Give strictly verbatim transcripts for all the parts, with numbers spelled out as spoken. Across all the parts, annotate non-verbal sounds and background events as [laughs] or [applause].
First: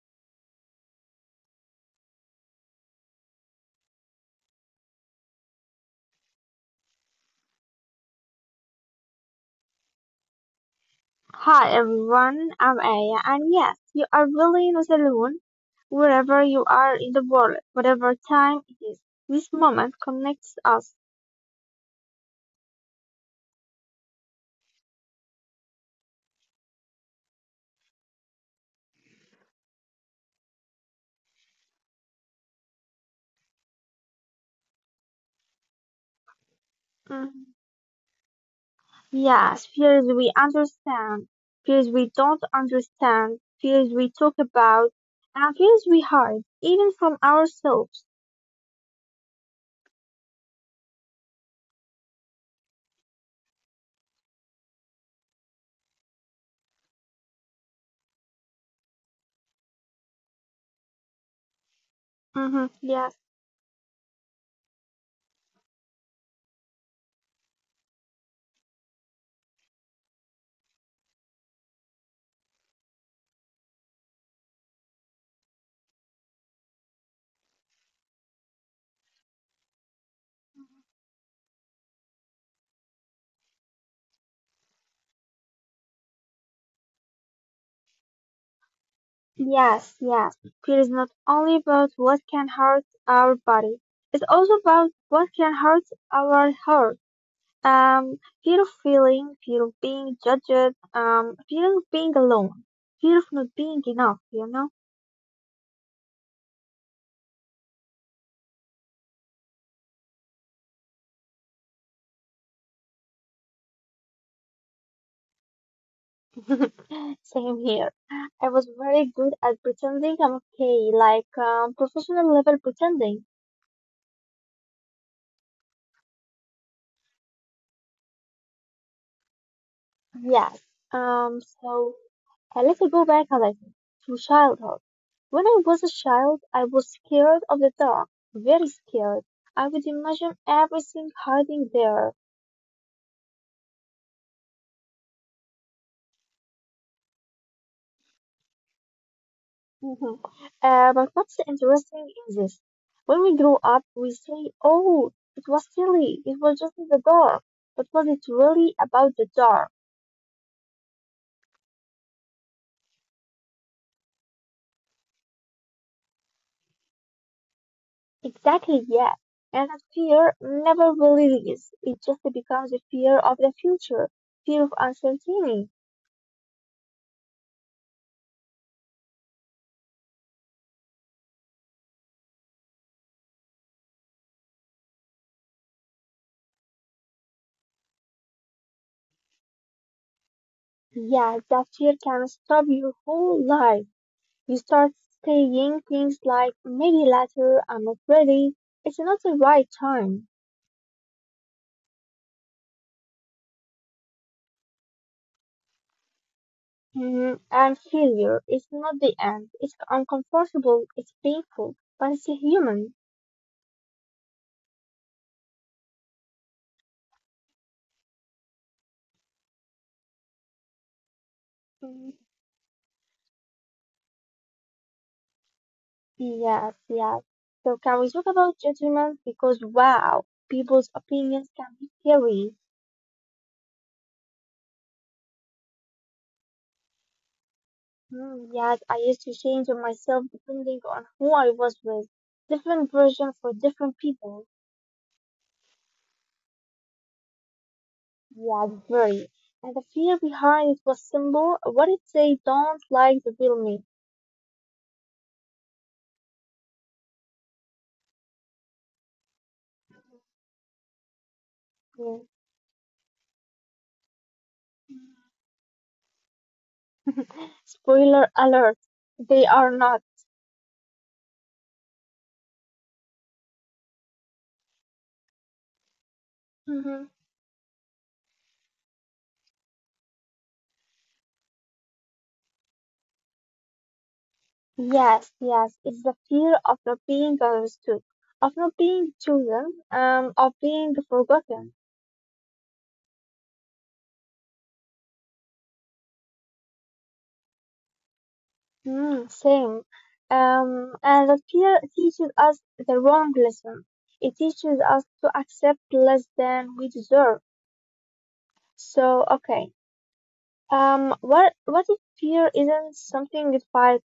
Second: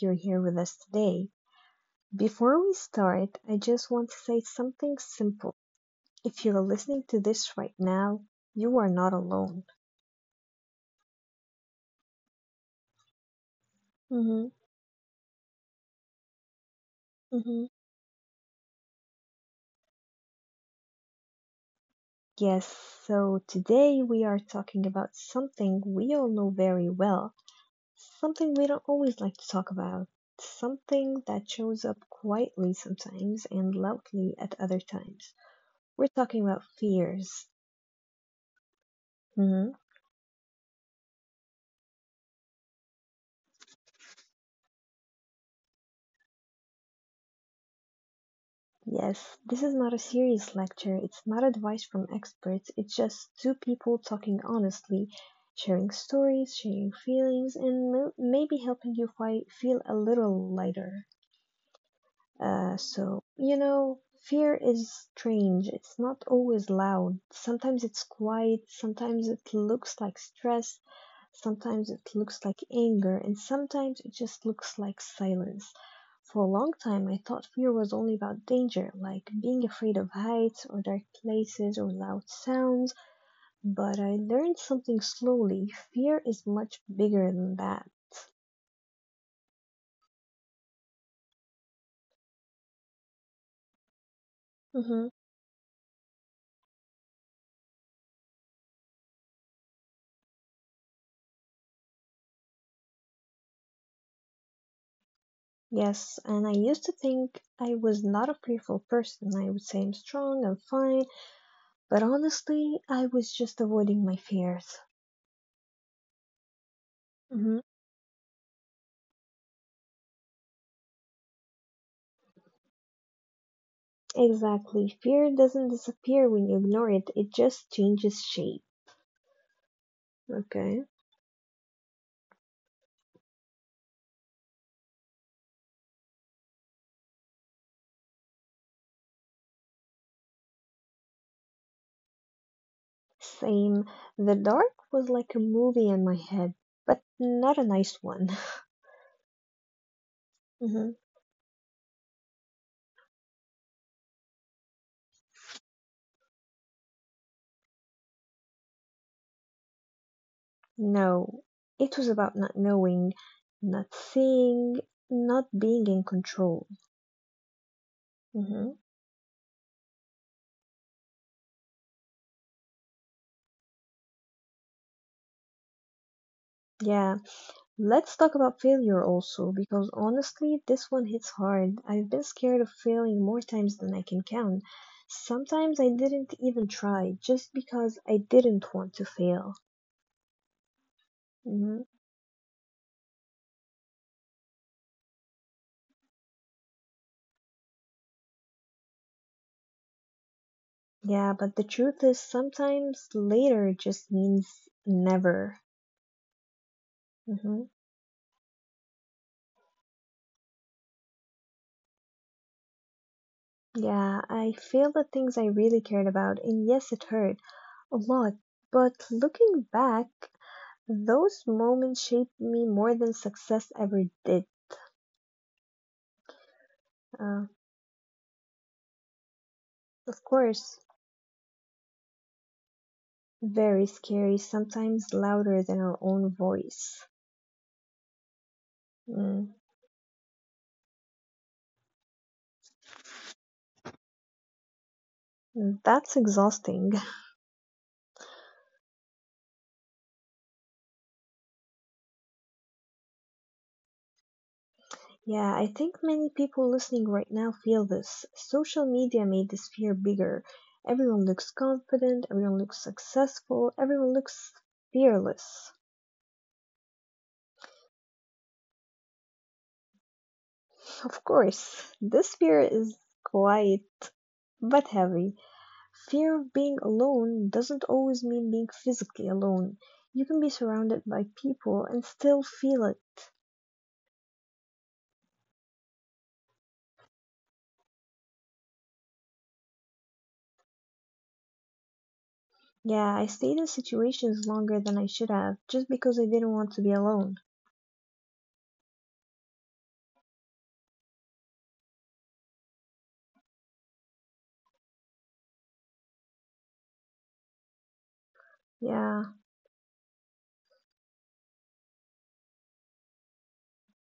you're here with us today. Before we start, I just want to say something simple. If you're listening to this right now, you are not alone. Hi everyone, I'm Aya, and yes, you are hmm really not alone. Wherever you are in the world, hmm whatever time it is, this moment connects us. Yes, so today we are talking about something we all know very well, something we don't always like to talk about, something that shows up quietly sometimes and loudly at other times. We're talking about fears. Mm, Mm-hmm. Yes, fears we understand, fears we don't understand, fears we talk about, and fears we hide, even from ourselves. Yes, this is not a serious lecture. It's not advice from experts. It's just two people talking honestly, sharing stories, sharing feelings, and m- maybe helping you fi- feel a little lighter. Uh, mhm. so, Yes, you know, Fear is strange. It's not always loud. Sometimes it's quiet. Sometimes it looks like stress. Sometimes it looks like anger, and sometimes it just looks like silence. For a long time, I thought fear was only about danger, like being afraid of heights or dark places or loud sounds. But I learned something slowly. Fear is much bigger than that. yes, yes. Fear is not only about what can hurt our body, it's also about hmm what can hurt our heart. um Fear of failing, fear of being judged, um fear of being alone, fear of not being enough, you know? Yes, and I used to think I was not a fearful person. I would say I'm strong, I'm fine, but honestly, I was just avoiding my fears. [laughs] Mhm. Same here. I was very good at pretending I'm okay, like um, professional level pretending. Exactly. Fear doesn't disappear when you ignore it, it just changes shape. Yes. Okay. Um so uh, let's go back a little to childhood. When I was a child, I was scared of the dark, very scared. I would imagine everything hiding there. Same. The dark was like a movie in my head, but not a nice one. Mhm. [laughs] hmm Uh, but what's interesting is this. When we grow up, we say, oh, it was silly. It was just in the dark. But was it really about the dark? No. It was about not knowing, not seeing, not being in control. hmm Exactly, yeah. And that fear never really leaves. It just becomes a fear of the future, fear of uncertainty. Yeah. Let's talk about failure also, because honestly, this one hits hard. I've been scared of failing more times than I can count. Sometimes I didn't even try, just because I didn't want to fail. Yeah, Mhm. that fear can stop your whole life. You start saying things like, maybe later, I'm not ready. It's not the right time. Yeah, but the truth is, sometimes later just means never. Mm, hmm and failure is not the end. It's uncomfortable, it's painful, but it's human. Yeah, I failed at things I really cared about, and yes, it hurt a lot. But looking back, those moments Mm, shaped me more than success ever did. Yes, yes. Uh, So can we talk about judgment? Because of wow, course. people's opinions can be scary. Very scary, sometimes louder than our own voice. Mm, yes, I used to Mm. change on myself depending on who I was with. Different version for different people. Mm. That's exhausting. [laughs] Yes, very. And the fear behind it was simple. What if they don't like the real me? Yeah, I think many people listening right now feel this. Social media made this fear bigger. Everyone looks confident, Mm. everyone looks successful, everyone looks fearless. Spoiler alert, they are not. Of course, this fear is quiet but heavy. Fear of being Mm-hmm. alone doesn't always mean being physically alone. You can be surrounded by people and still feel it. Yes, yes, it's the fear of not being understood, of not being chosen, um, of being forgotten. Yeah, I stayed in situations longer than I should have, just because I didn't want to be alone. Mm, same. Um, and the fear teaches us the wrong lesson. It teaches us to accept less than we deserve. Yeah, So, okay. Um, what what if fear isn't something you fight?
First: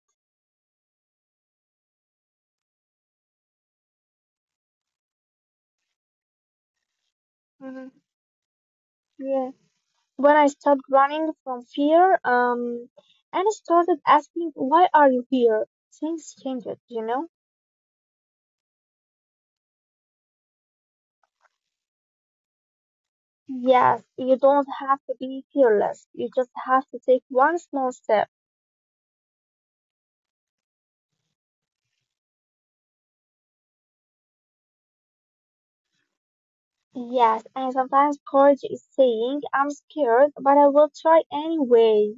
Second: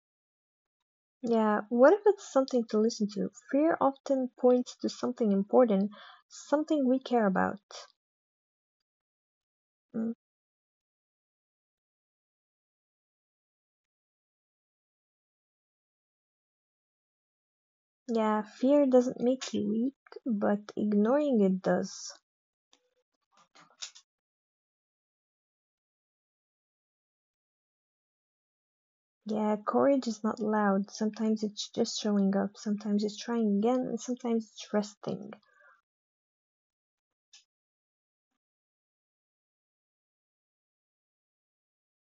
yeah. What if it's something to listen to? Fear often points to something important, something we care about. Mhm. Yeah. Mm. When I stopped running from fear, um, and I started asking, why are you here? Things changed, you know? Yeah, fear doesn't make you weak, but ignoring it does. Yes, you don't have to be fearless. You just have to take one small step. Yeah, courage is not loud. Sometimes it's just showing up, sometimes it's trying again, and sometimes it's resting. Yes, and sometimes courage is saying, I'm scared, but I will try anyway.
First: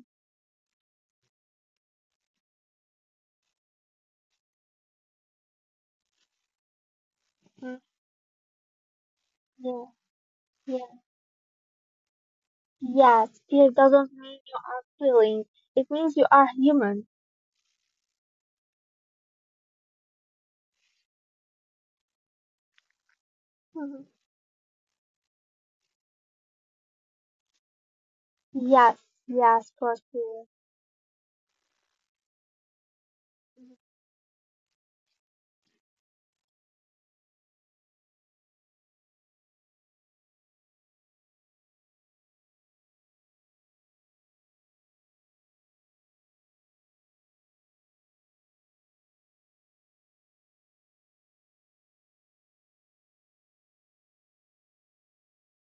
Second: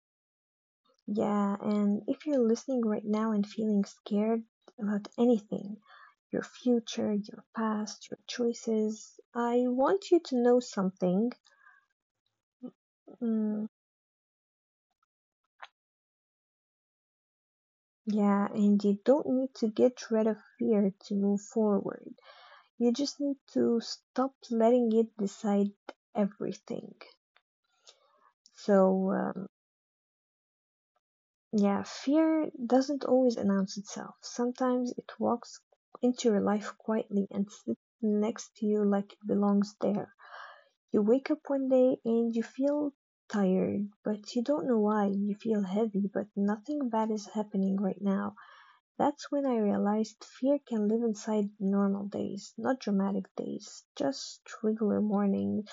Yeah, and if you're listening right now and feeling scared about anything, your future, your Mm. past, your choices, I Yeah, want you to know yeah. something. Yes, Mm. fear doesn't mean you are feeling. It means you are human. Yeah, and you don't need to get rid of fear to move forward. You just need to Mhm. stop letting it decide everything. Yes, So, uh, yes, for sure. Yeah, fear doesn't always announce itself. Sometimes it walks into your life quietly and sits next to you like it belongs there. You wake up one day and you feel tired, but you don't know why. You feel heavy, but nothing bad is happening right now. That's when I realized fear can live inside normal days, not dramatic days, just regular mornings,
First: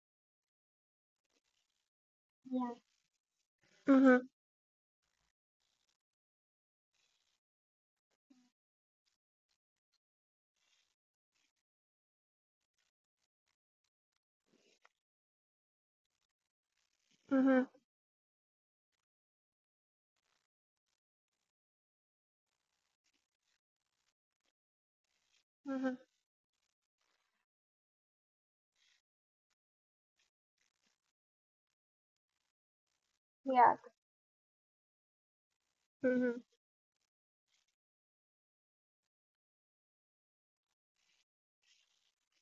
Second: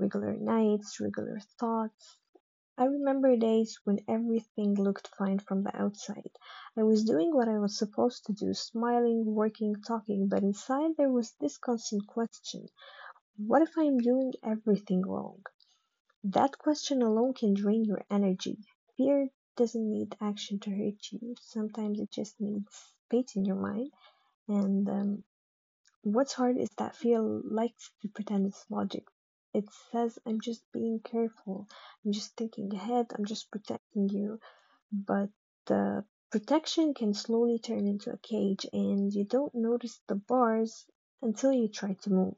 regular nights, regular thoughts. Yes. I remember days when Mm-hmm, everything looked fine from the outside. I was doing what I was supposed to do, smiling, working, talking, but inside there was this constant question, what if I am doing everything wrong? That question alone can mm-hmm, drain your energy. Fear doesn't need action to hurt you. Sometimes it just needs space in your mind. And um, mm-hmm. What's hard is that fear likes to pretend it's logic. It says, I'm just being careful. I'm just thinking ahead. I'm just Yes. protecting you, but the Mm-hmm. protection can slowly turn into a cage and you don't notice the bars until you try to move.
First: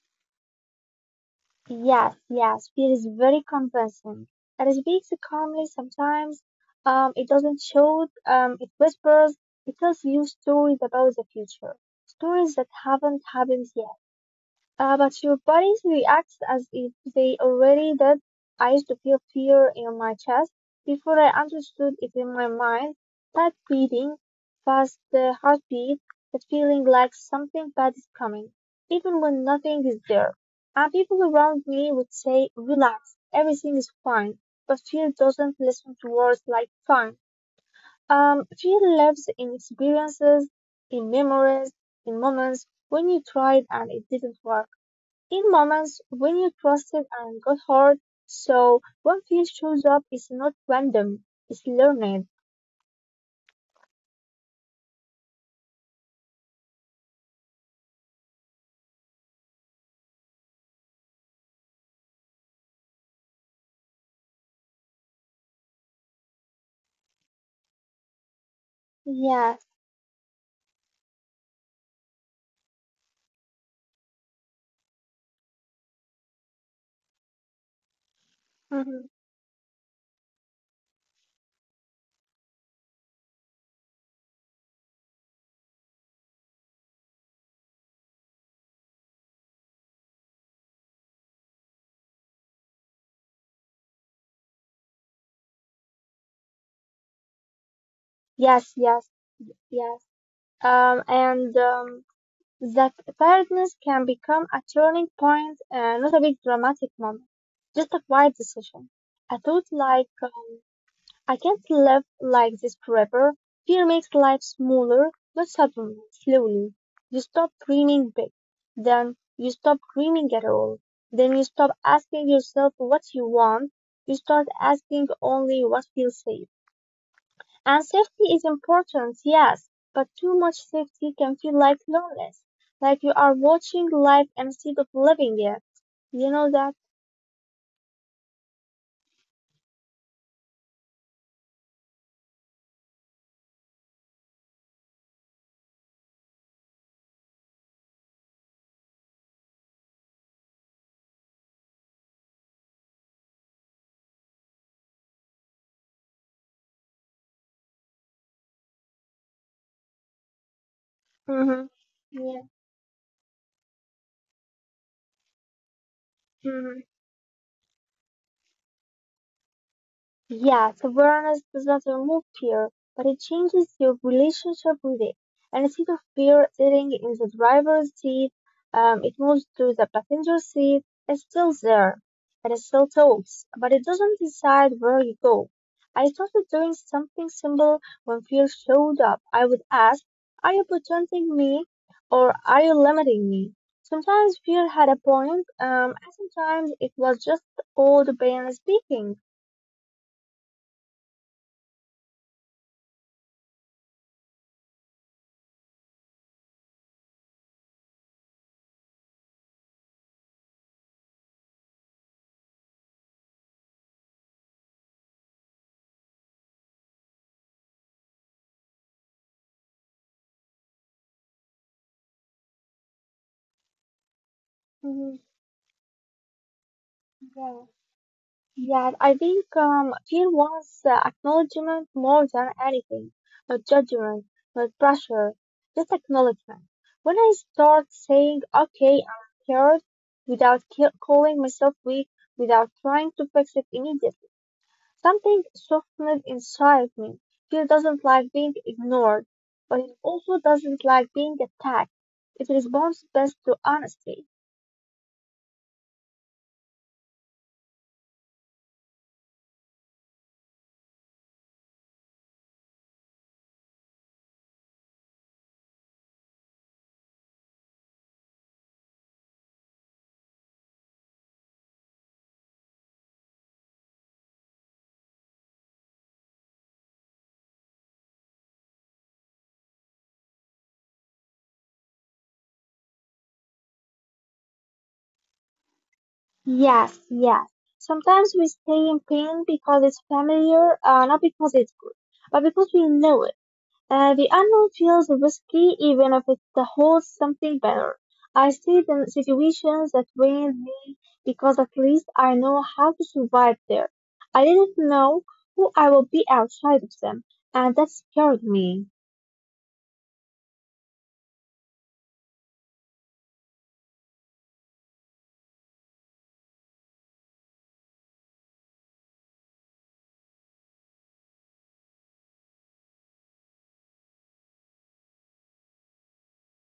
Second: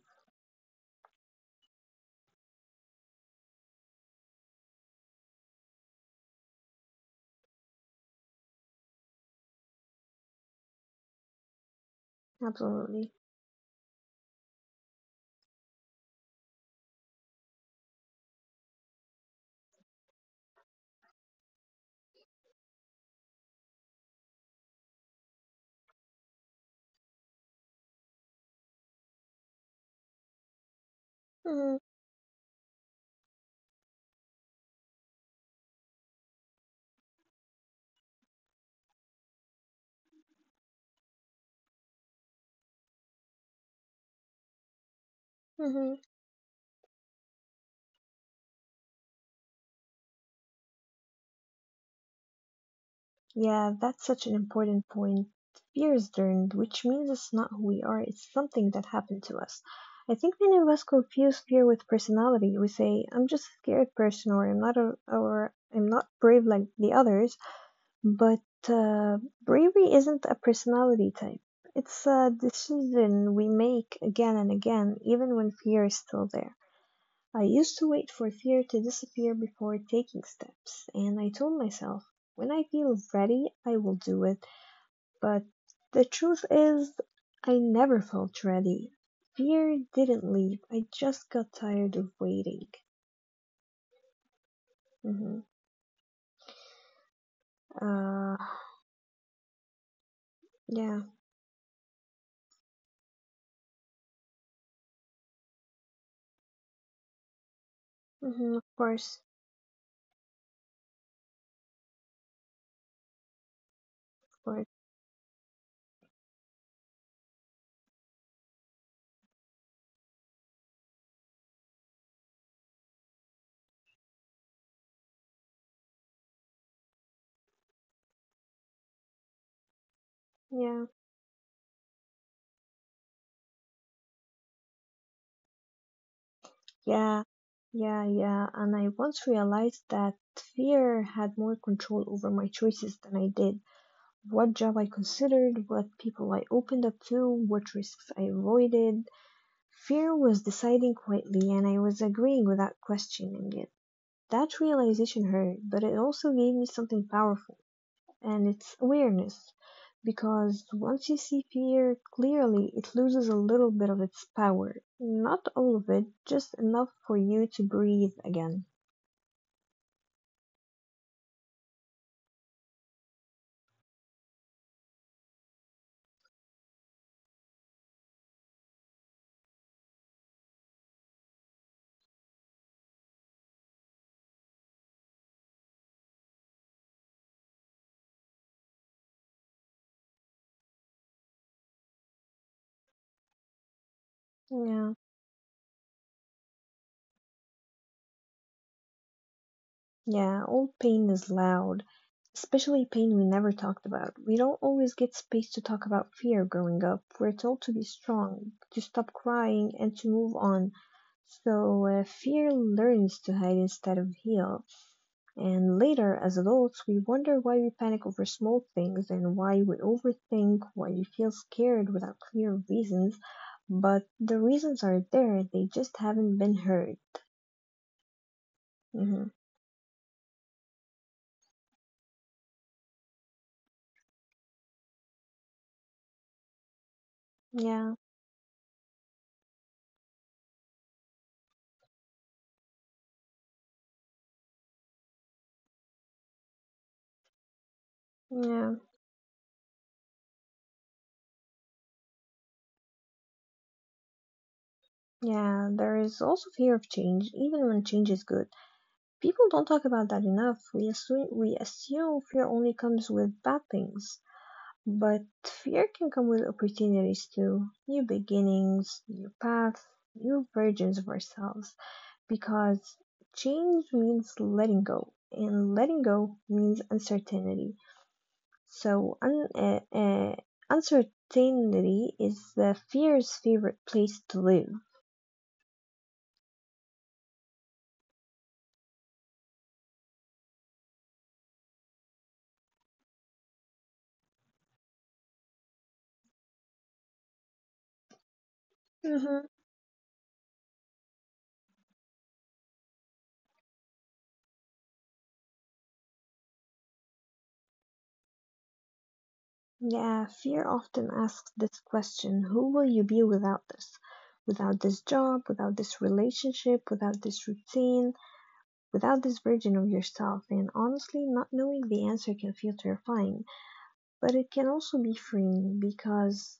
Yes, yes, fear is very convincing. It speaks calmly sometimes. Um, it doesn't shout. Um, it whispers. It tells you stories about the future, stories that Absolutely. haven't happened yet. Uh, but your body reacts as if they already did. I used to feel fear in my chest before I understood it in my mind. That beating, fast uh, heartbeat, that feeling like something bad is coming, even when nothing is there. And people around hmm me would say, relax, everything is fine. But fear doesn't listen to words like fine. Um, fear lives in experiences, in memories, in moments when you tried and it didn't work, in moments hmm when you trusted and got hurt. So when fear shows up, it's not random, it's learned. Yeah, that's such an important point. Fear is learned, which means it's not who we are, it's something that happened to us. I think many of us confuse fear with personality. We say, I'm just a scared person, or I'm not, a, or I'm not brave like the others. But uh, Yes, bravery isn't a personality type. It's a decision we make again and again, even when fear is still there. I used to wait for fear to mhm. disappear before taking steps, and I told myself, when I feel ready, I will do it. But the truth is, I never felt ready. Fear didn't leave, I just got tired of waiting. hmm Uh, yes, yes, yes. Um, yeah. and um, That tiredness can become a turning point, uh, not a big dramatic moment, just a quiet hmm Of decision. course, A thought like, um, I can't live like this forever. Fear makes life of course, smaller, not suddenly, slowly. You stop dreaming big. Then you stop dreaming at all. Then you stop asking yourself what you want. You start asking only what feels safe. And safety is important, yes, but too much yeah. safety can feel like loneliness, like you are watching life instead of living it. You know that? Yeah, yeah, yeah. And I once realized that fear had more control over my choices than I did. What job I considered, what people I opened up to, what risks I avoided. Fear was deciding quietly, and I was agreeing without questioning it. That realization hurt, but it also gave me something powerful, and it's awareness. Because once you see Hmm. fear Yeah. clearly, it loses a little bit of its power. Not all of it, just Mhm. enough for you to breathe again. Yes, awareness does not remove fear, but it changes your relationship with it. And instead of fear sitting in the driver's seat, um, it moves to the passenger seat. It's still there, and it still talks, but it doesn't decide where you go. I started doing something simple when fear showed up. I would ask, are you protecting me or are you limiting me? Sometimes fear Yeah, had a point, um, and sometimes it was just old pain speaking. yeah, all pain is loud, especially pain we never talked about. We don't always get space to talk about fear growing up. We're told to be strong, to stop crying, and to move on. So uh, fear learns to hide instead of heal. And later, as adults, we wonder why we panic over small things and why we overthink, why we feel scared without clear reasons. But the reasons are Mm-hmm. there, they just haven't been heard. Yeah, yeah. I hmm think um, fear wants uh, acknowledgement more than anything. Not judgment, not pressure, just acknowledgement. When I start Yeah, saying, okay, I'm scared, without ca- calling myself weak, without trying to fix it immediately, something softened inside me. Fear doesn't like being yeah, ignored, but it also doesn't like being attacked. It responds best to honesty. yeah. There is also fear of change, even when change is good. People don't talk about that enough. We assume, we assume fear only comes with bad things. But fear can come with opportunities too. New beginnings, new paths, new versions of ourselves, because change means letting go, and letting go means uncertainty. So, un- uh, uh, uncertainty is the fear's favorite place to live. Yes, yes. Sometimes we stay in pain because it's familiar, uh, not because it's good, but because we know it. Uh, the unknown feels risky even if it holds something better. I see the Mm-hmm. situations that drain me because at least I know how to survive there. I didn't know who I would be outside of them, and that scared me. Yeah, fear often asks this question: who will you be without this? Without this job, without this relationship, without this routine, without this version of yourself. And honestly, not knowing the answer can feel terrifying, but it can also be freeing, because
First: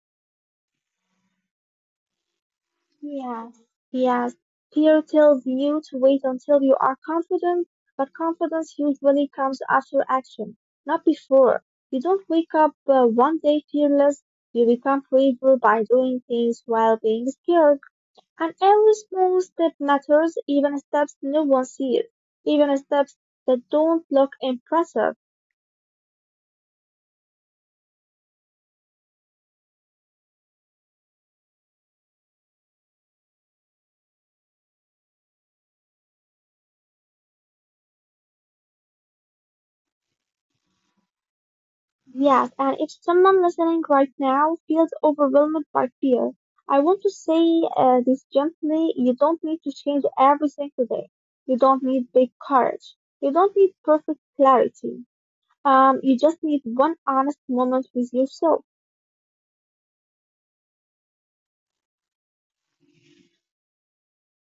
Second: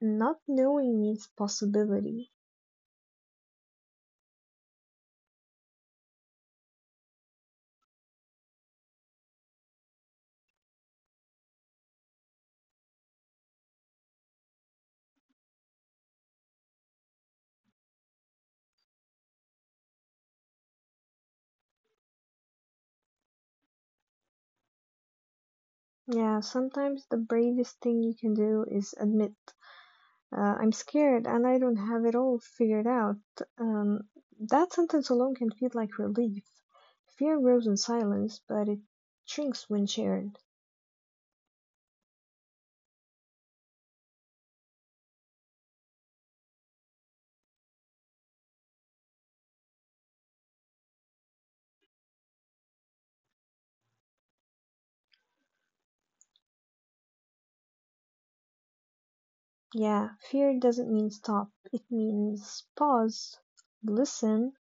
not knowing means possibility. Yes, yes. Fear tells you to wait until you are confident, but confidence usually comes after action, not before. You don't wake up uh, one day fearless, you become braver by doing things while being scared. And every small step matters, even steps no one sees, even steps that don't look impressive. Yeah, sometimes the bravest thing you can do is admit, uh, I'm scared and I don't have it all figured out. Um, that sentence alone can feel like relief. Fear grows in silence, but it shrinks when shared. Yes, and if someone listening right now feels overwhelmed by fear, I want to say uh, this gently. You don't need to change everything today. You don't need big courage. You don't need perfect clarity. Um, you just need one honest moment with yourself. Yeah, fear doesn't mean stop, it means pause, listen,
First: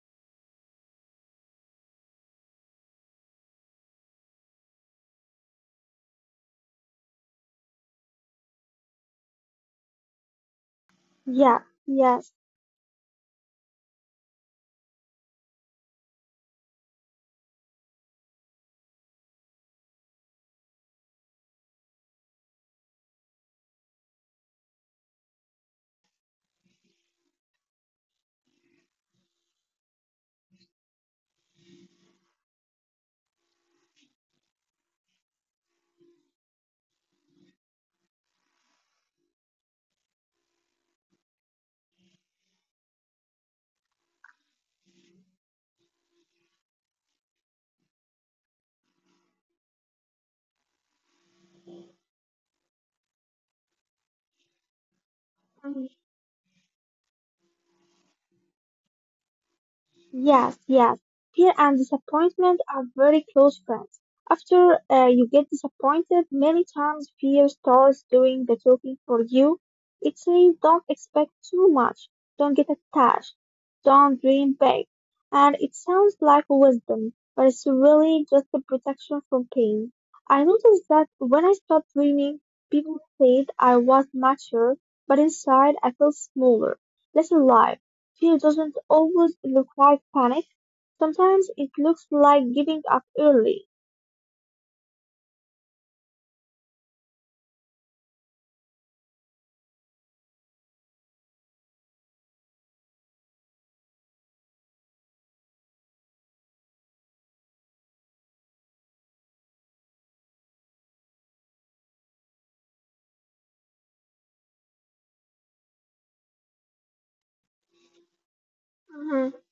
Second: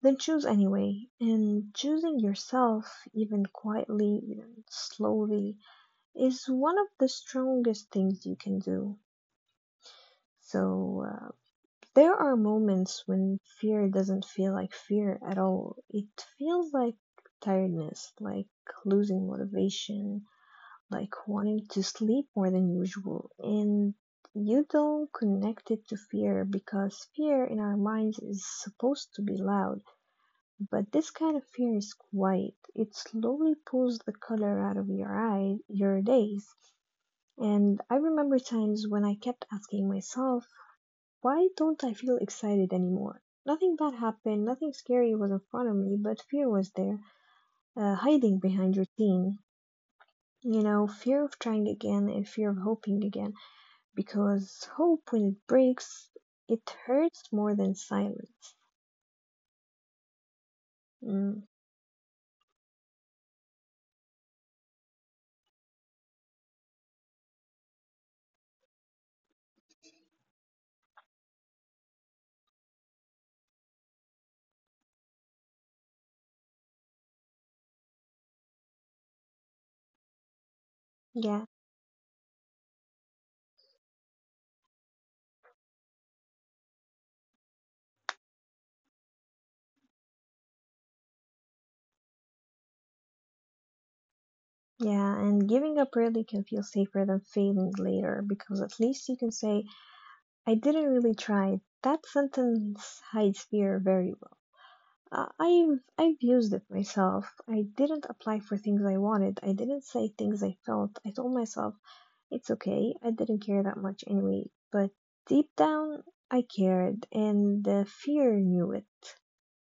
then choose anyway. And choosing yourself, even quietly, even slowly, is one of the strongest things you can do. So uh, Yeah, there are yes. moments when fear doesn't feel like fear at all. It feels like tiredness, like losing motivation, like wanting to sleep more than usual. And you don't connect it to fear because fear in our minds is supposed to be loud. But this kind of fear is quiet. It slowly pulls the color out of your eye, your days. And I remember times when I kept asking myself, why don't I feel excited anymore? Nothing bad happened, nothing scary was in front of me, but fear was there, uh, hiding behind routine. You know, fear of trying again and fear of hoping again, because hope, when it breaks, it hurts more than silence. Yes, Mm. yes. Fear and disappointment are very close friends. After uh, you get disappointed, many times fear starts doing the talking for you. It says don't expect too much, don't get attached, don't dream big. And it sounds like wisdom, but it's really just a protection from pain. I noticed Yeah, that when I stopped dreaming, people said I was mature, but inside I felt smaller, less alive. Fear doesn't always look like panic. Sometimes it looks like giving up early. yeah, and giving up early can feel safer than failing later, because at least you can say, I didn't really try. That sentence hides fear very— Uh, I've I've used it myself. I didn't apply for things I wanted. I didn't say things I felt. I told myself it's okay. I didn't care that much anyway. But deep down, I cared, and the fear knew it. Hmm.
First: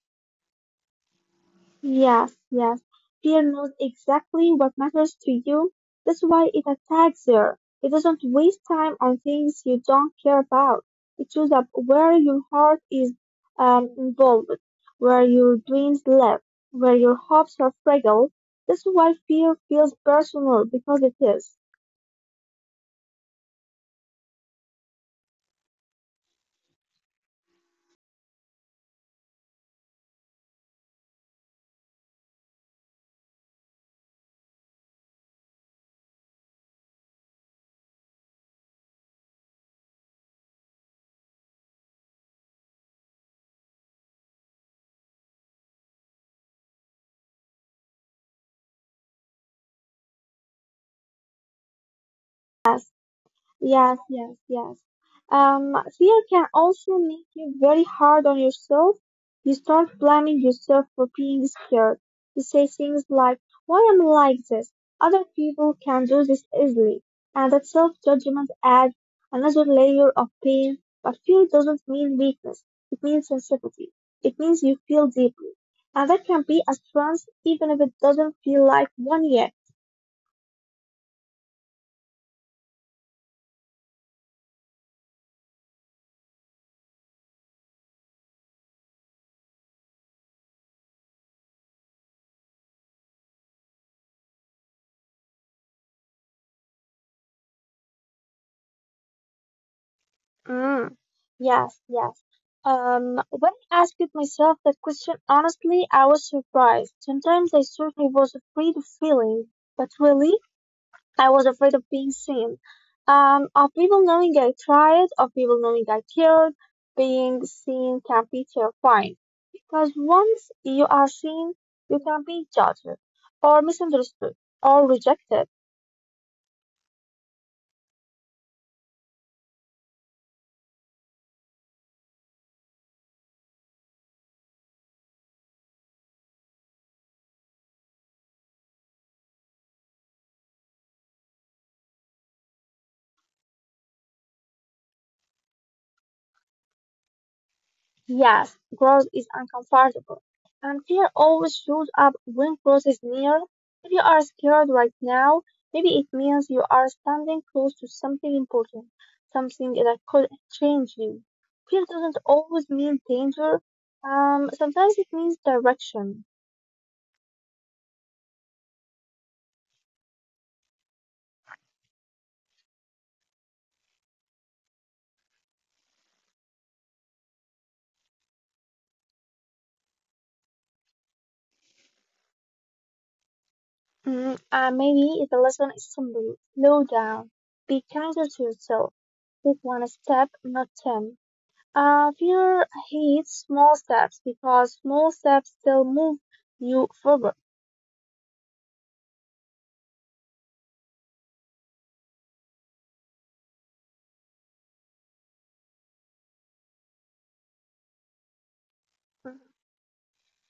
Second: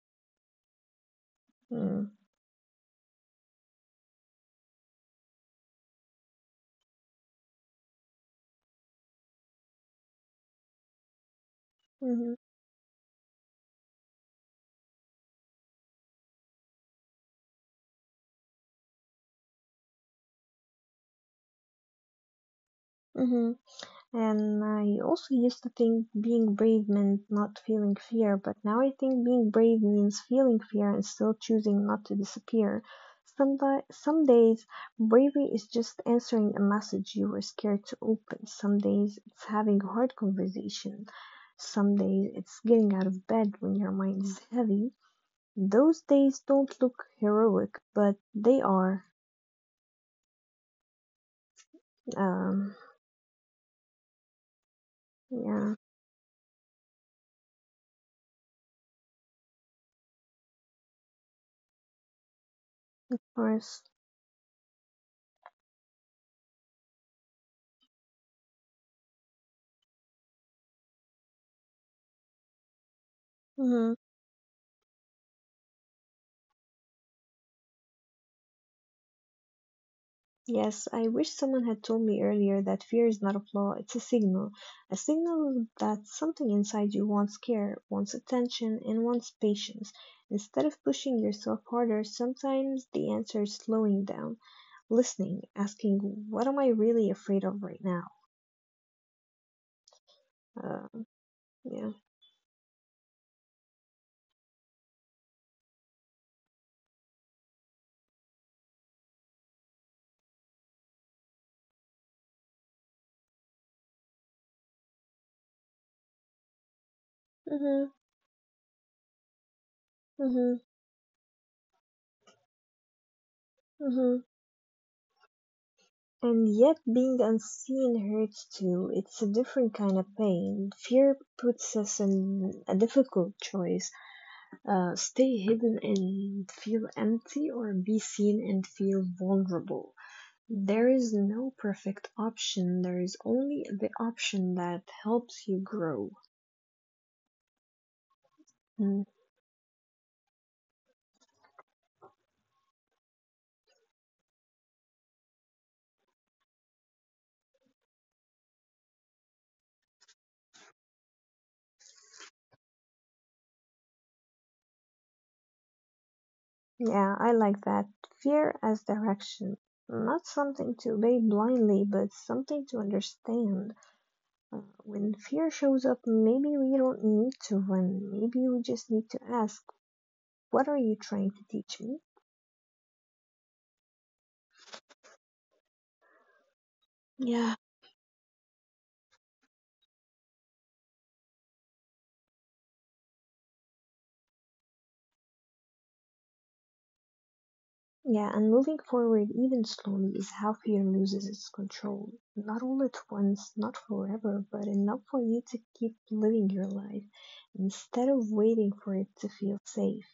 Mm. Yes, yes. Fear knows exactly what matters to you. That's why it attacks there. It doesn't waste time on things you don't care about. It shows up where Mm-hmm. your heart is um, involved, where your dreams live, where your hopes are fragile. That's why fear feels personal because it is. Mm-hmm. And I also used to think being brave meant not feeling fear, but now I think being brave means feeling fear and still choosing not to disappear. Some, di- some days, bravery is just answering a message you were scared to open. Some days, it's having a hard conversation. Some days, it's getting out of bed when your mind is heavy. Those days don't look heroic, but they are. Yes. Um, Yes, yes, yes. Um, yeah, of Fear can also make you very hard on yourself. You start blaming yourself for being scared. You say things like, why am I course. like this? Other people can do this easily. And that self-judgment adds another layer of pain. But fear doesn't mean weakness. It means sensitivity. Mhm. It means you feel deeply. And that can be a strength even if it doesn't feel like one yet. Yes, I wish someone had told me earlier that fear is not a flaw, it's a signal. A signal that something inside you wants care, wants attention, and wants patience. Instead of pushing yourself harder, sometimes the answer is slowing down, listening, asking, what am I really afraid of right now? Mm, Uh, yes, yeah. yes. Um, when I asked myself that question honestly, I was surprised. Sometimes I certainly was afraid of feeling, but really, I was afraid of being seen. Um, of people knowing I tried, of people knowing I cared, being seen Mhm, can be terrifying. Because once you mhm, are seen, you can be judged, or misunderstood, mhm. or rejected. And yet, being unseen hurts too. It's a different kind of pain. Fear puts us in a difficult choice. Uh, stay hidden and feel empty, or be seen and feel vulnerable. There is no perfect option, there is only the option that helps you grow. Yes, growth is Mm. uncomfortable, and fear always shows up when growth is near. If you are scared right now, maybe it means you are standing close to something important, something that could change you. Fear doesn't always mean danger. Um, sometimes it means direction. Yeah, I like that. Fear as direction. Not something to obey blindly, but something to understand. Uh, when fear shows up, maybe we don't need to run. Maybe we just need to ask, what are you trying to teach me? Mm, and maybe the lesson is simple: slow down, be Yeah, kinder to yourself, take one step, not ten. Uh, fear hates small steps because small steps still move you forward. Yeah, And moving forward even slowly is how fear loses its control. Not all at once, not forever, but enough for you to keep living your life instead of waiting for it to feel safe.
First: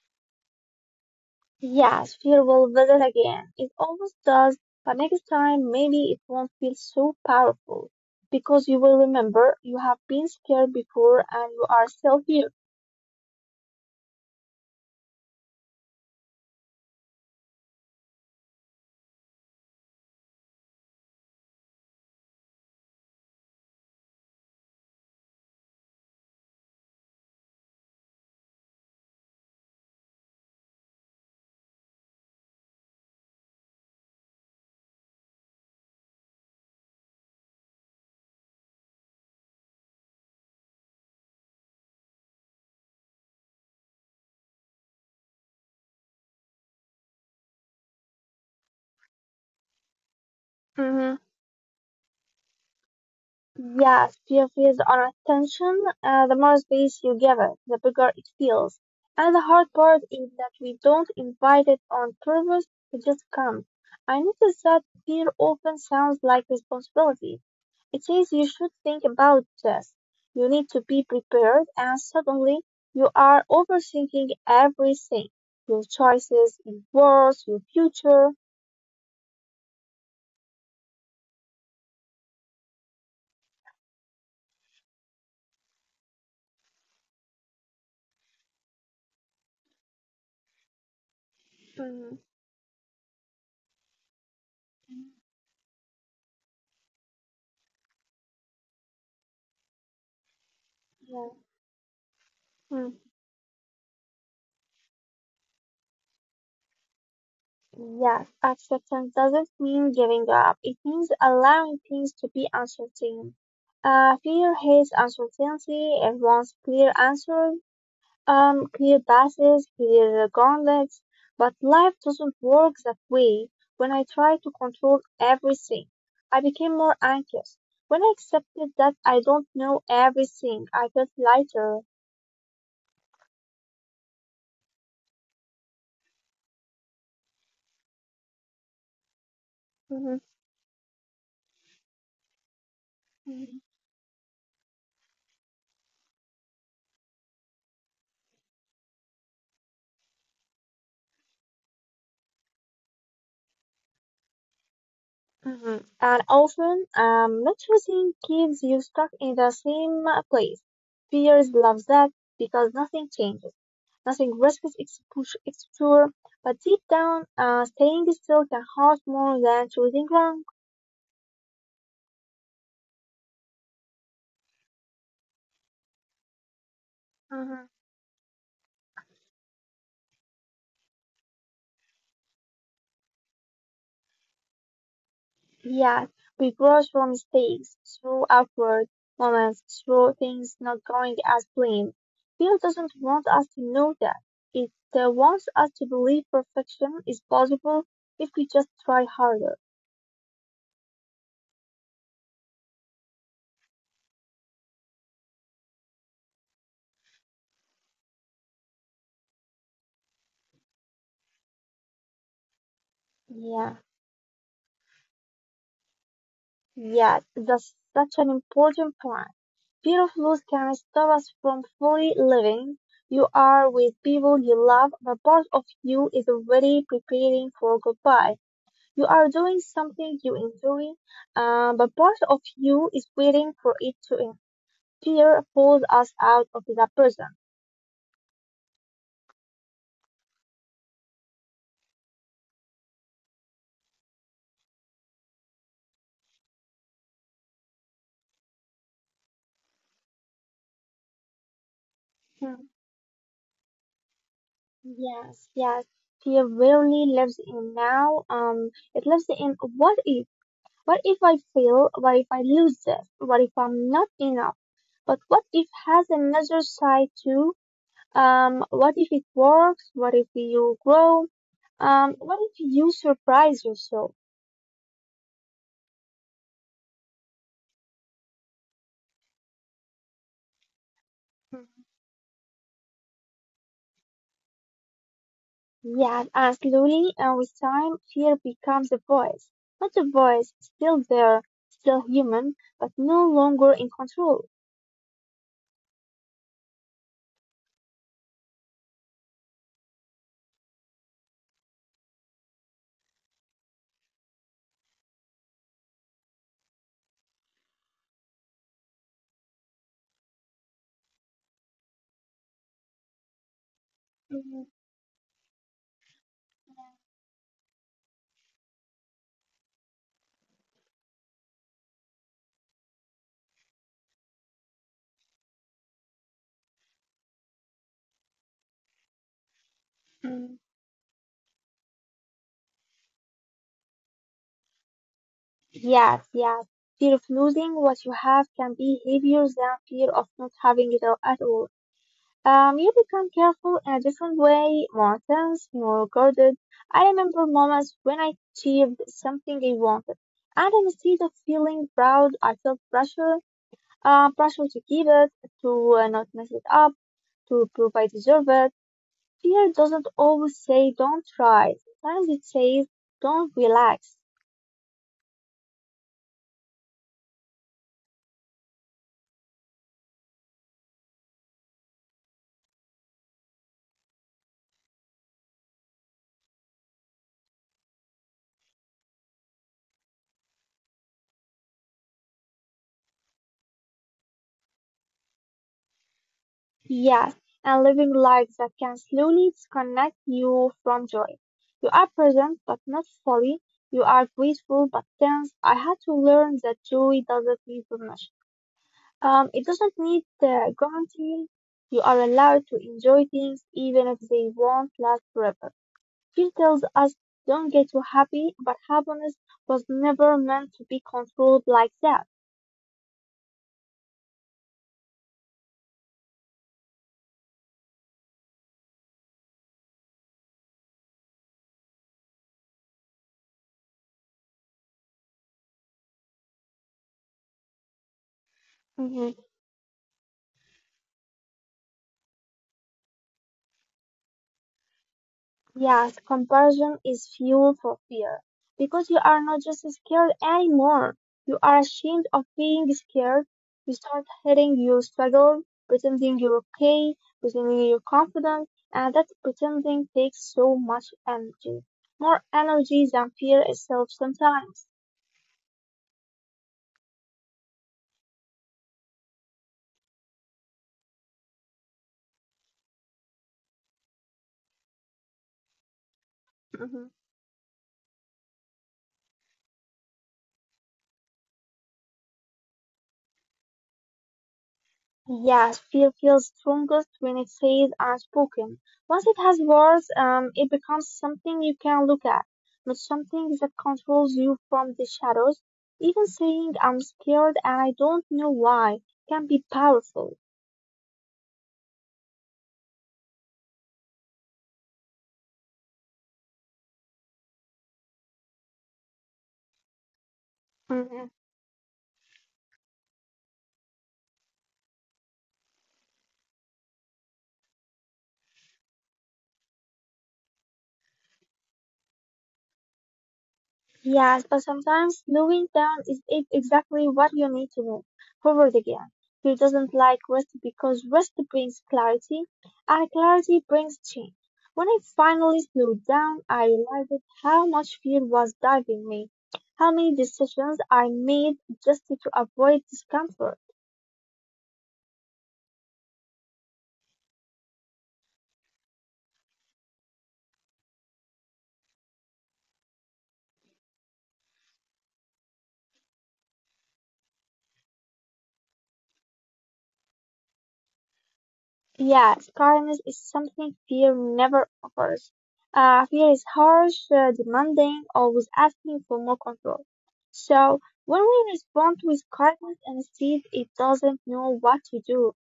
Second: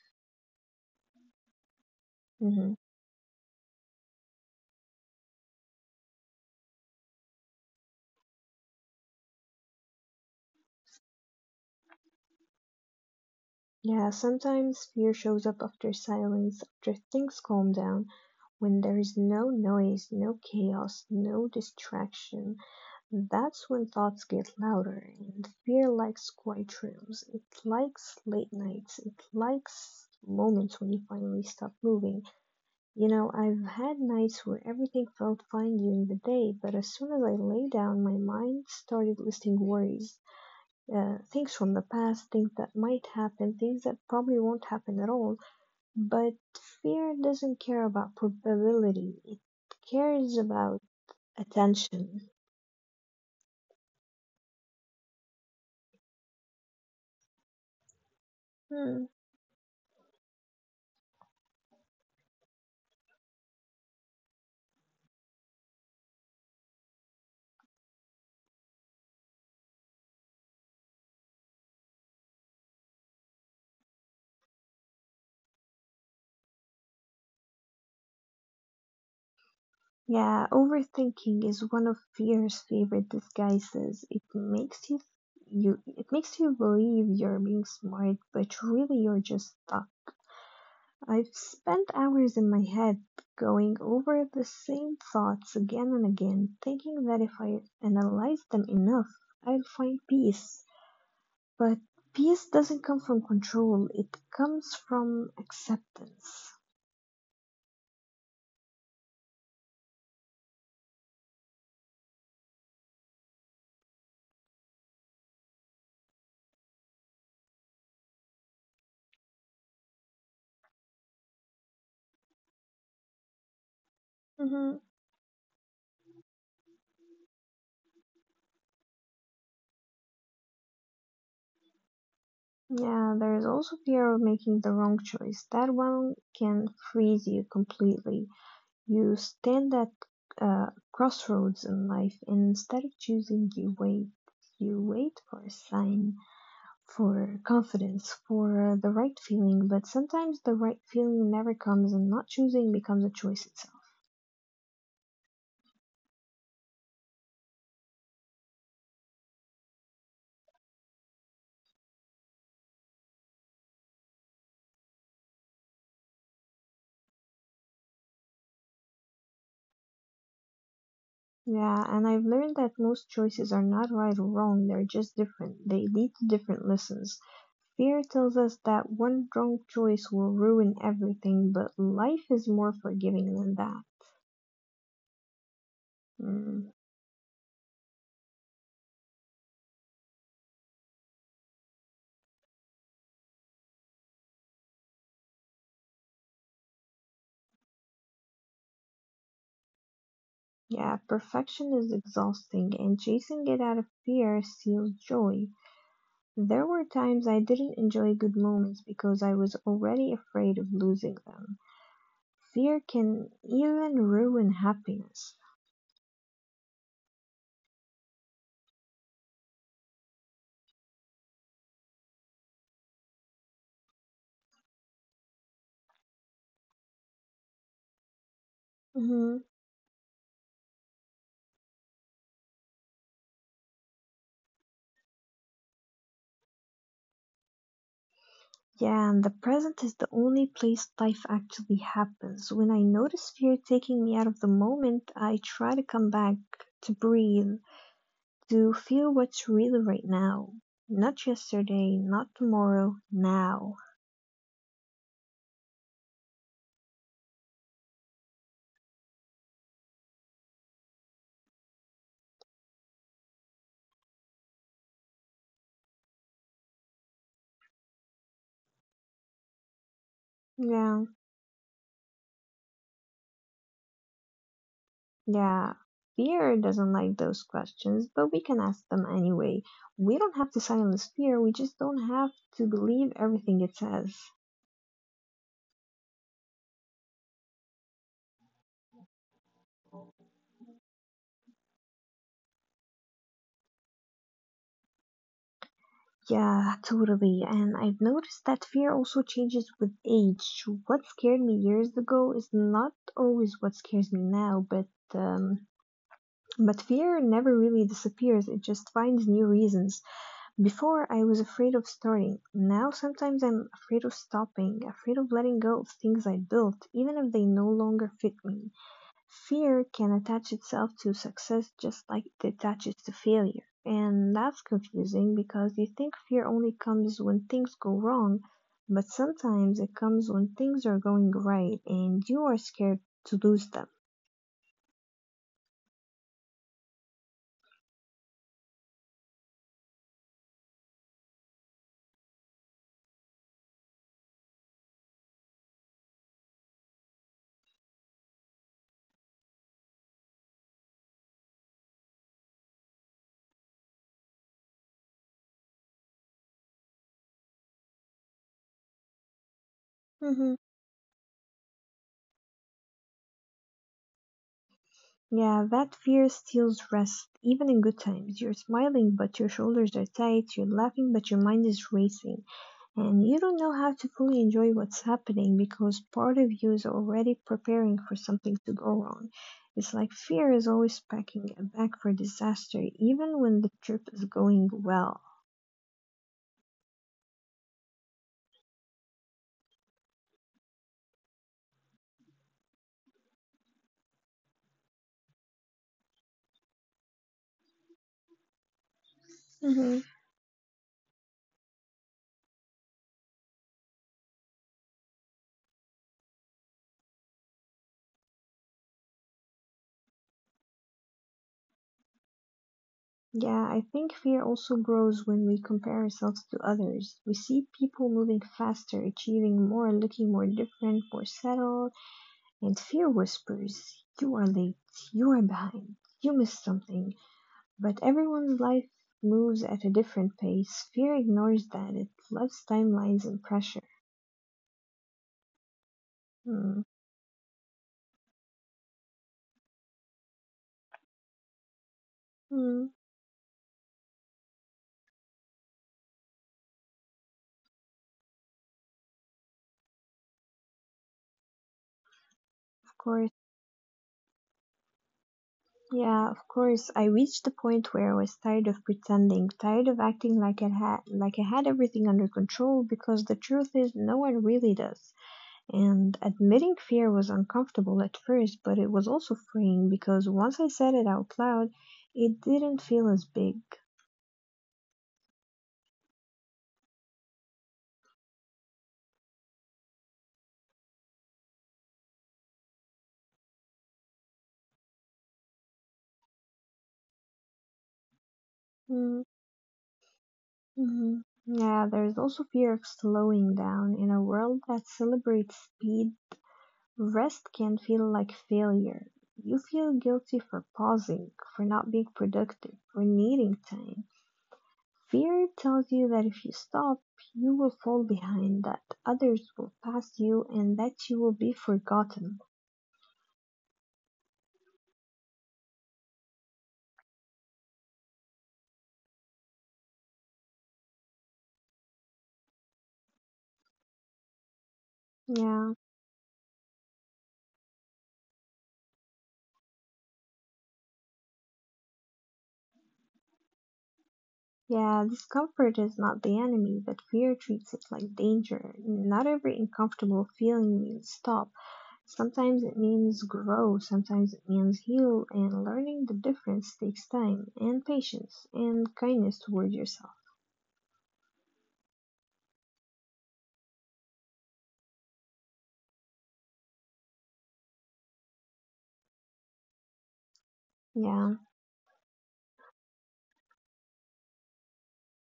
Yes, fear will hmm visit again. It always does, but next time maybe it won't feel so powerful because you will remember you have been scared before and you are still here. Yeah, sometimes fear shows up after silence, after things calm down, when there is no noise, no chaos, no distraction. That's when thoughts get louder, and fear likes quiet rooms. It likes late nights. It likes moments when you finally stop moving. You know, I've had nights where everything felt fine during the day, but as soon as I lay down, my mind started listing worries. Uh, things from the past, things that might happen, things that probably won't happen at all. But fear doesn't care about probability, it cares about attention. Yes, fear feeds on attention. Uh, the more space you give it, the bigger it feels. Hmm. And the hard part is that we don't invite it on purpose, it just comes. I notice that fear often sounds like responsibility. It says you should think about this. You need to be prepared, and suddenly you are overthinking everything, your choices, your words, your future. Yeah, overthinking is one of fear's favorite disguises. It makes you you it makes you believe you're being smart, but really you're just stuck. I've spent Mm, hours in my head going over the same thoughts again and again, thinking that if I analyze them enough, I'll find peace. yeah. But peace doesn't come from control, it comes from acceptance. Yes, acceptance doesn't mean giving up. It means allowing things to be uncertain. Uh, fear hates uncertainty. It wants clear answers, um, clear passes, clear gauntlets. But life doesn't work that way. When I try to Mhm. control everything, I became more anxious. When I accepted that I don't know everything, I felt lighter. Yeah, there is also fear of making the wrong choice. That one can freeze you completely. You stand at Mhm. uh, crossroads in life, and instead of choosing, you wait. You wait for a sign, for confidence, for the right feeling, but sometimes the right feeling never comes, and not choosing becomes a choice itself. Mhm. And often, um, not choosing keeps you stuck in the same uh, place. Fears love that because nothing changes, nothing risks expo- exposure. But deep down, uh, staying still can hurt more than choosing wrong. Yeah, and I've learned that most choices are not right or wrong, they're just different. They lead to different lessons. Hmm. Fear tells us that one wrong choice will ruin everything, but life is more forgiving than that. Yes, we Mm. grow from mistakes, through awkward moments, through things not going as planned. Fear doesn't want us to know that. It uh, wants us to believe perfection is possible if we just try harder. Yeah, perfection is exhausting, and chasing it out of fear steals joy. There were times I didn't enjoy good moments because I was already afraid of losing them. Fear can Yeah, even ruin happiness. yeah, that's such an important point. Fear of loss can stop us from fully living. You are with people you love, but part of you is already preparing for goodbye. You are Mhm. doing something you enjoy, uh, but part of you is waiting for it to end. Fear pulls us out of that person. Yeah, and the present is the only place life actually happens. When I notice fear taking me out of the moment, I try to come back, to breathe, to feel what's real right now. Not yesterday, not Hmm. tomorrow, now. Yes, yes. Fear rarely lives in now. Um, it lives in what if. What if I fail? What if I lose this? What if I'm not enough? But what if has another side too? Um, what if it works? What if you Yeah, grow? Um, what if you surprise yourself? yeah. Fear doesn't like those questions, but we can ask them anyway. We don't have to silence fear, we just Mhm. don't have to believe everything it says. Yeah, and slowly and with time, fear becomes a voice. Not a voice, still there, still human, but no longer in control. Yeah, totally. And I've noticed that fear also changes with age. What scared me years ago is not always what scares me now, but um, but fear never really disappears. It just finds new reasons. Before I was afraid of starting. Now sometimes I'm afraid of Mhm. stopping, afraid of letting go of things I built, even if they no longer fit me. Fear can attach itself to success just like it attaches to failure. And that's confusing because you think fear only comes when things go wrong, but sometimes it comes Mhm. when things are going right and you are scared to lose them. Yes, yes. Fear of losing what you have can be heavier than fear of not having it all at all. Um, you become careful in a different way, more tense, more guarded. I remember moments when I achieved something I wanted, and instead of feeling proud, I felt pressure, uh, pressure to keep it, to uh, not mess it up, to prove I deserve it. Fear doesn't always hmm say don't try. Sometimes it says don't relax. Yeah, that fear steals rest, even in good times. You're smiling, but your shoulders are tight. You're laughing, but your mind is racing, and you don't know how to fully enjoy what's happening because part of you is already preparing for something to go wrong. It's like fear is always packing a bag for disaster, even when the trip is going well. Yes, and living life that can slowly disconnect you from joy. You are present but not fully. You are grateful but tense. I had to learn that joy doesn't need permission. Um, it doesn't hmm need uh, guarantee. You are allowed to enjoy things even if they won't last forever. Fear tells us don't get too happy, but happiness was never meant to be controlled like that. Yeah, I think fear also grows when we compare ourselves to others. We see people moving faster, achieving more, looking more different, more settled, and fear whispers, you are late, you are behind, you missed something. But everyone's life moves at a different pace. Fear ignores that. It loves timelines and pressure. Yes, Mm. comparison is fuel for fear because you are not just scared anymore. You are ashamed of being Mm. scared. You start hiding your struggle, pretending you're okay, pretending you're confident, and that pretending takes so much energy. More energy Of than course. fear itself sometimes. Yeah, of course. I reached the point where I was tired of pretending, tired of acting like I had like I had everything under control because the truth is no one really does. And admitting [laughs] fear was uncomfortable at first, but it was also freeing because once I said it out loud, it didn't feel as big. Yes, fear feels strongest when it stays unspoken. Once it has words, um, it becomes something you can look at, not something that controls you from the shadows. Even saying I'm scared and I don't know why Mm. can be powerful. hmm Yeah, there's also fear of slowing down. In a world that celebrates speed, rest can feel like failure. You feel guilty for pausing, for not being productive, for needing time. Fear tells you that if you stop, you will fall behind, that others will pass you, and that you will be forgotten. Yes, but sometimes slowing down is it exactly what you need to know. Forward again. He doesn't like rest because rest brings clarity, and clarity brings change. When I finally Yeah, slowed down, I realized how much fear was driving me, how many decisions I made just to avoid discomfort. yeah, discomfort is not the enemy, but fear treats it like danger. Not every uncomfortable feeling means stop. Sometimes it means grow, sometimes it means heal, and learning the difference takes time and patience and kindness toward yourself. Yes, kindness is something fear never offers. Uh, fear is harsh, uh, demanding, always asking for more control. So, when Yeah, we respond with kindness and instead it doesn't know what to do.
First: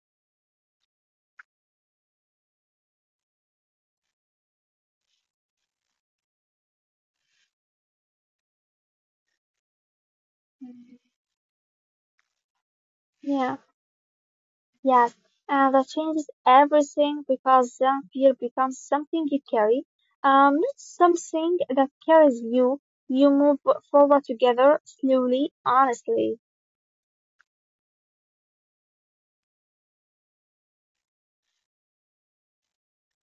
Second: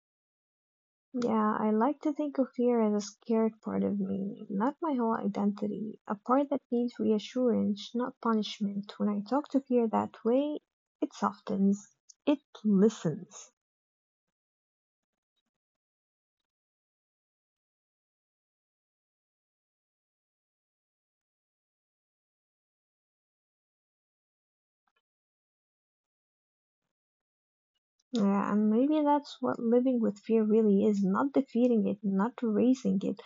yeah, I like to think of fear as a scared part of me, not my whole identity, a part that needs reassurance, not punishment. When I talk to fear that way, Mhm. it softens, it listens. Yeah, yes, and that changes everything because then fear becomes something you carry, um, not something that carries you. You move forward together, slowly, honestly. Yeah, and maybe that's what living with fear really is not defeating it, not erasing it,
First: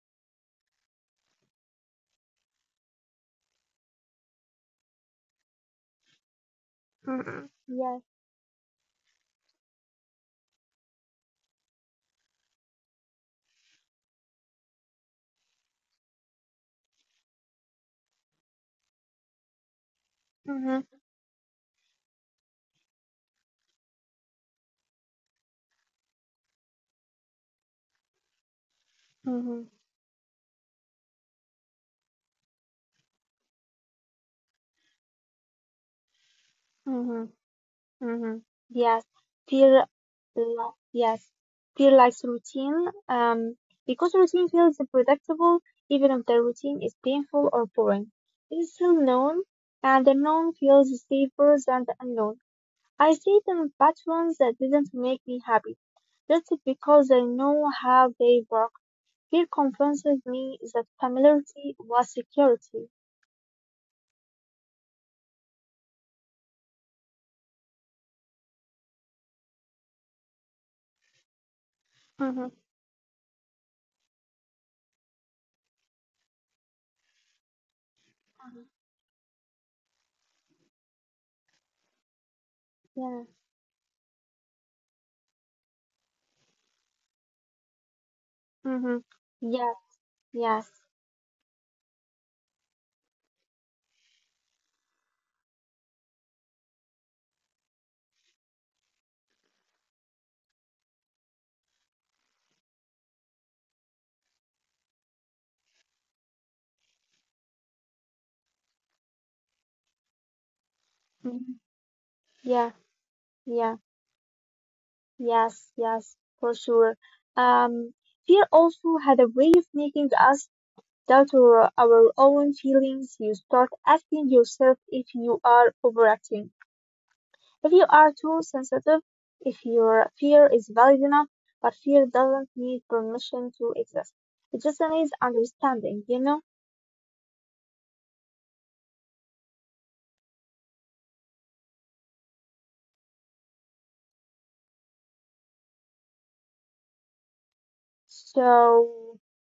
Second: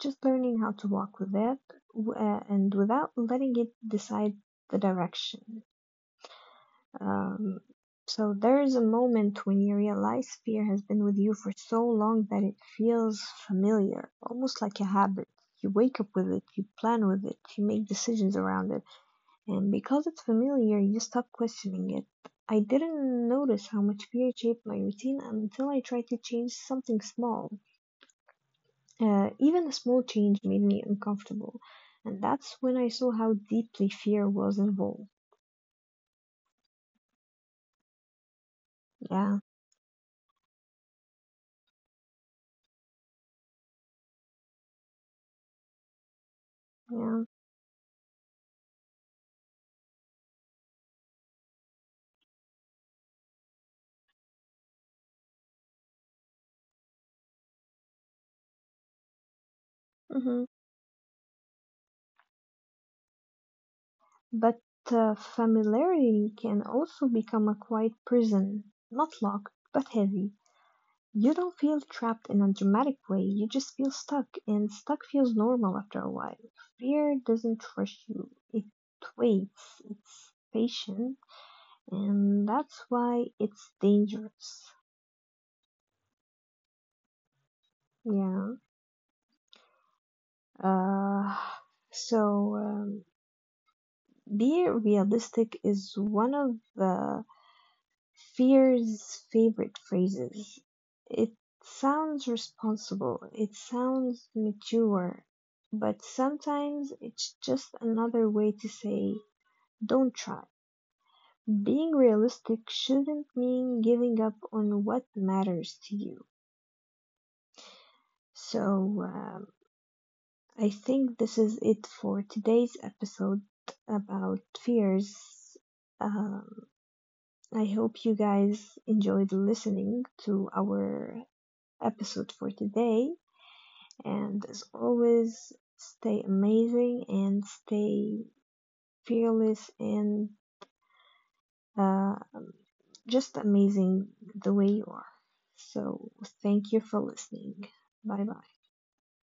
just learning how to walk with it w- uh, and without letting it decide the direction. Mm-mm. Um, Yes. so there is a moment when you realize fear has been with you for so long that it feels familiar, almost like a habit. You wake up with it, you plan with it, you make decisions around it and because it's familiar, Mm-hmm. you stop questioning it. I didn't notice how much fear shaped my routine until I tried to change something small. Uh, Mm-hmm. Even a small change made me uncomfortable, and that's when I saw how deeply fear was involved. Mm-hmm. Mm-hmm. Yes, Yeah, fear, li- yes, fear likes routine, um, because routine feels predictable, even if the routine is yeah. painful or boring. It is still known, and the known feels safer than the unknown. I stayed in patterns that didn't make me happy, just because I know how they work. Fear convinces hmm me that familiarity was security. But uh, familiarity can also become a quiet prison, not locked, but heavy. You don't feel trapped in a Mm-hmm. dramatic way, you just feel stuck, and stuck feels normal after a while. Fear doesn't rush you, it waits, it's patient, and that's Yeah. why it's dangerous. Yeah. Mm-hmm. Yeah. Yes. Uh, so, um, being realistic is one of the fear's favorite phrases. It sounds responsible, it sounds mature, but sometimes it's just another way to say don't try. Mm-hmm. Being Yeah, realistic shouldn't yeah. mean giving up on what Yes, matters to yes, you. for sure. Um, fear also So, had a um, way of making us I think doubt this is our, it our for own today's feelings. You episode start asking about yourself if fears. you are Um, overacting, I if you hope are you too guys sensitive, enjoyed if listening your fear to is valid enough, our but fear episode doesn't for need today. permission to exist. And It as just needs always, understanding, you stay know? amazing and stay fearless and uh, just amazing the way you are. So, thank you for listening. Bye bye. So.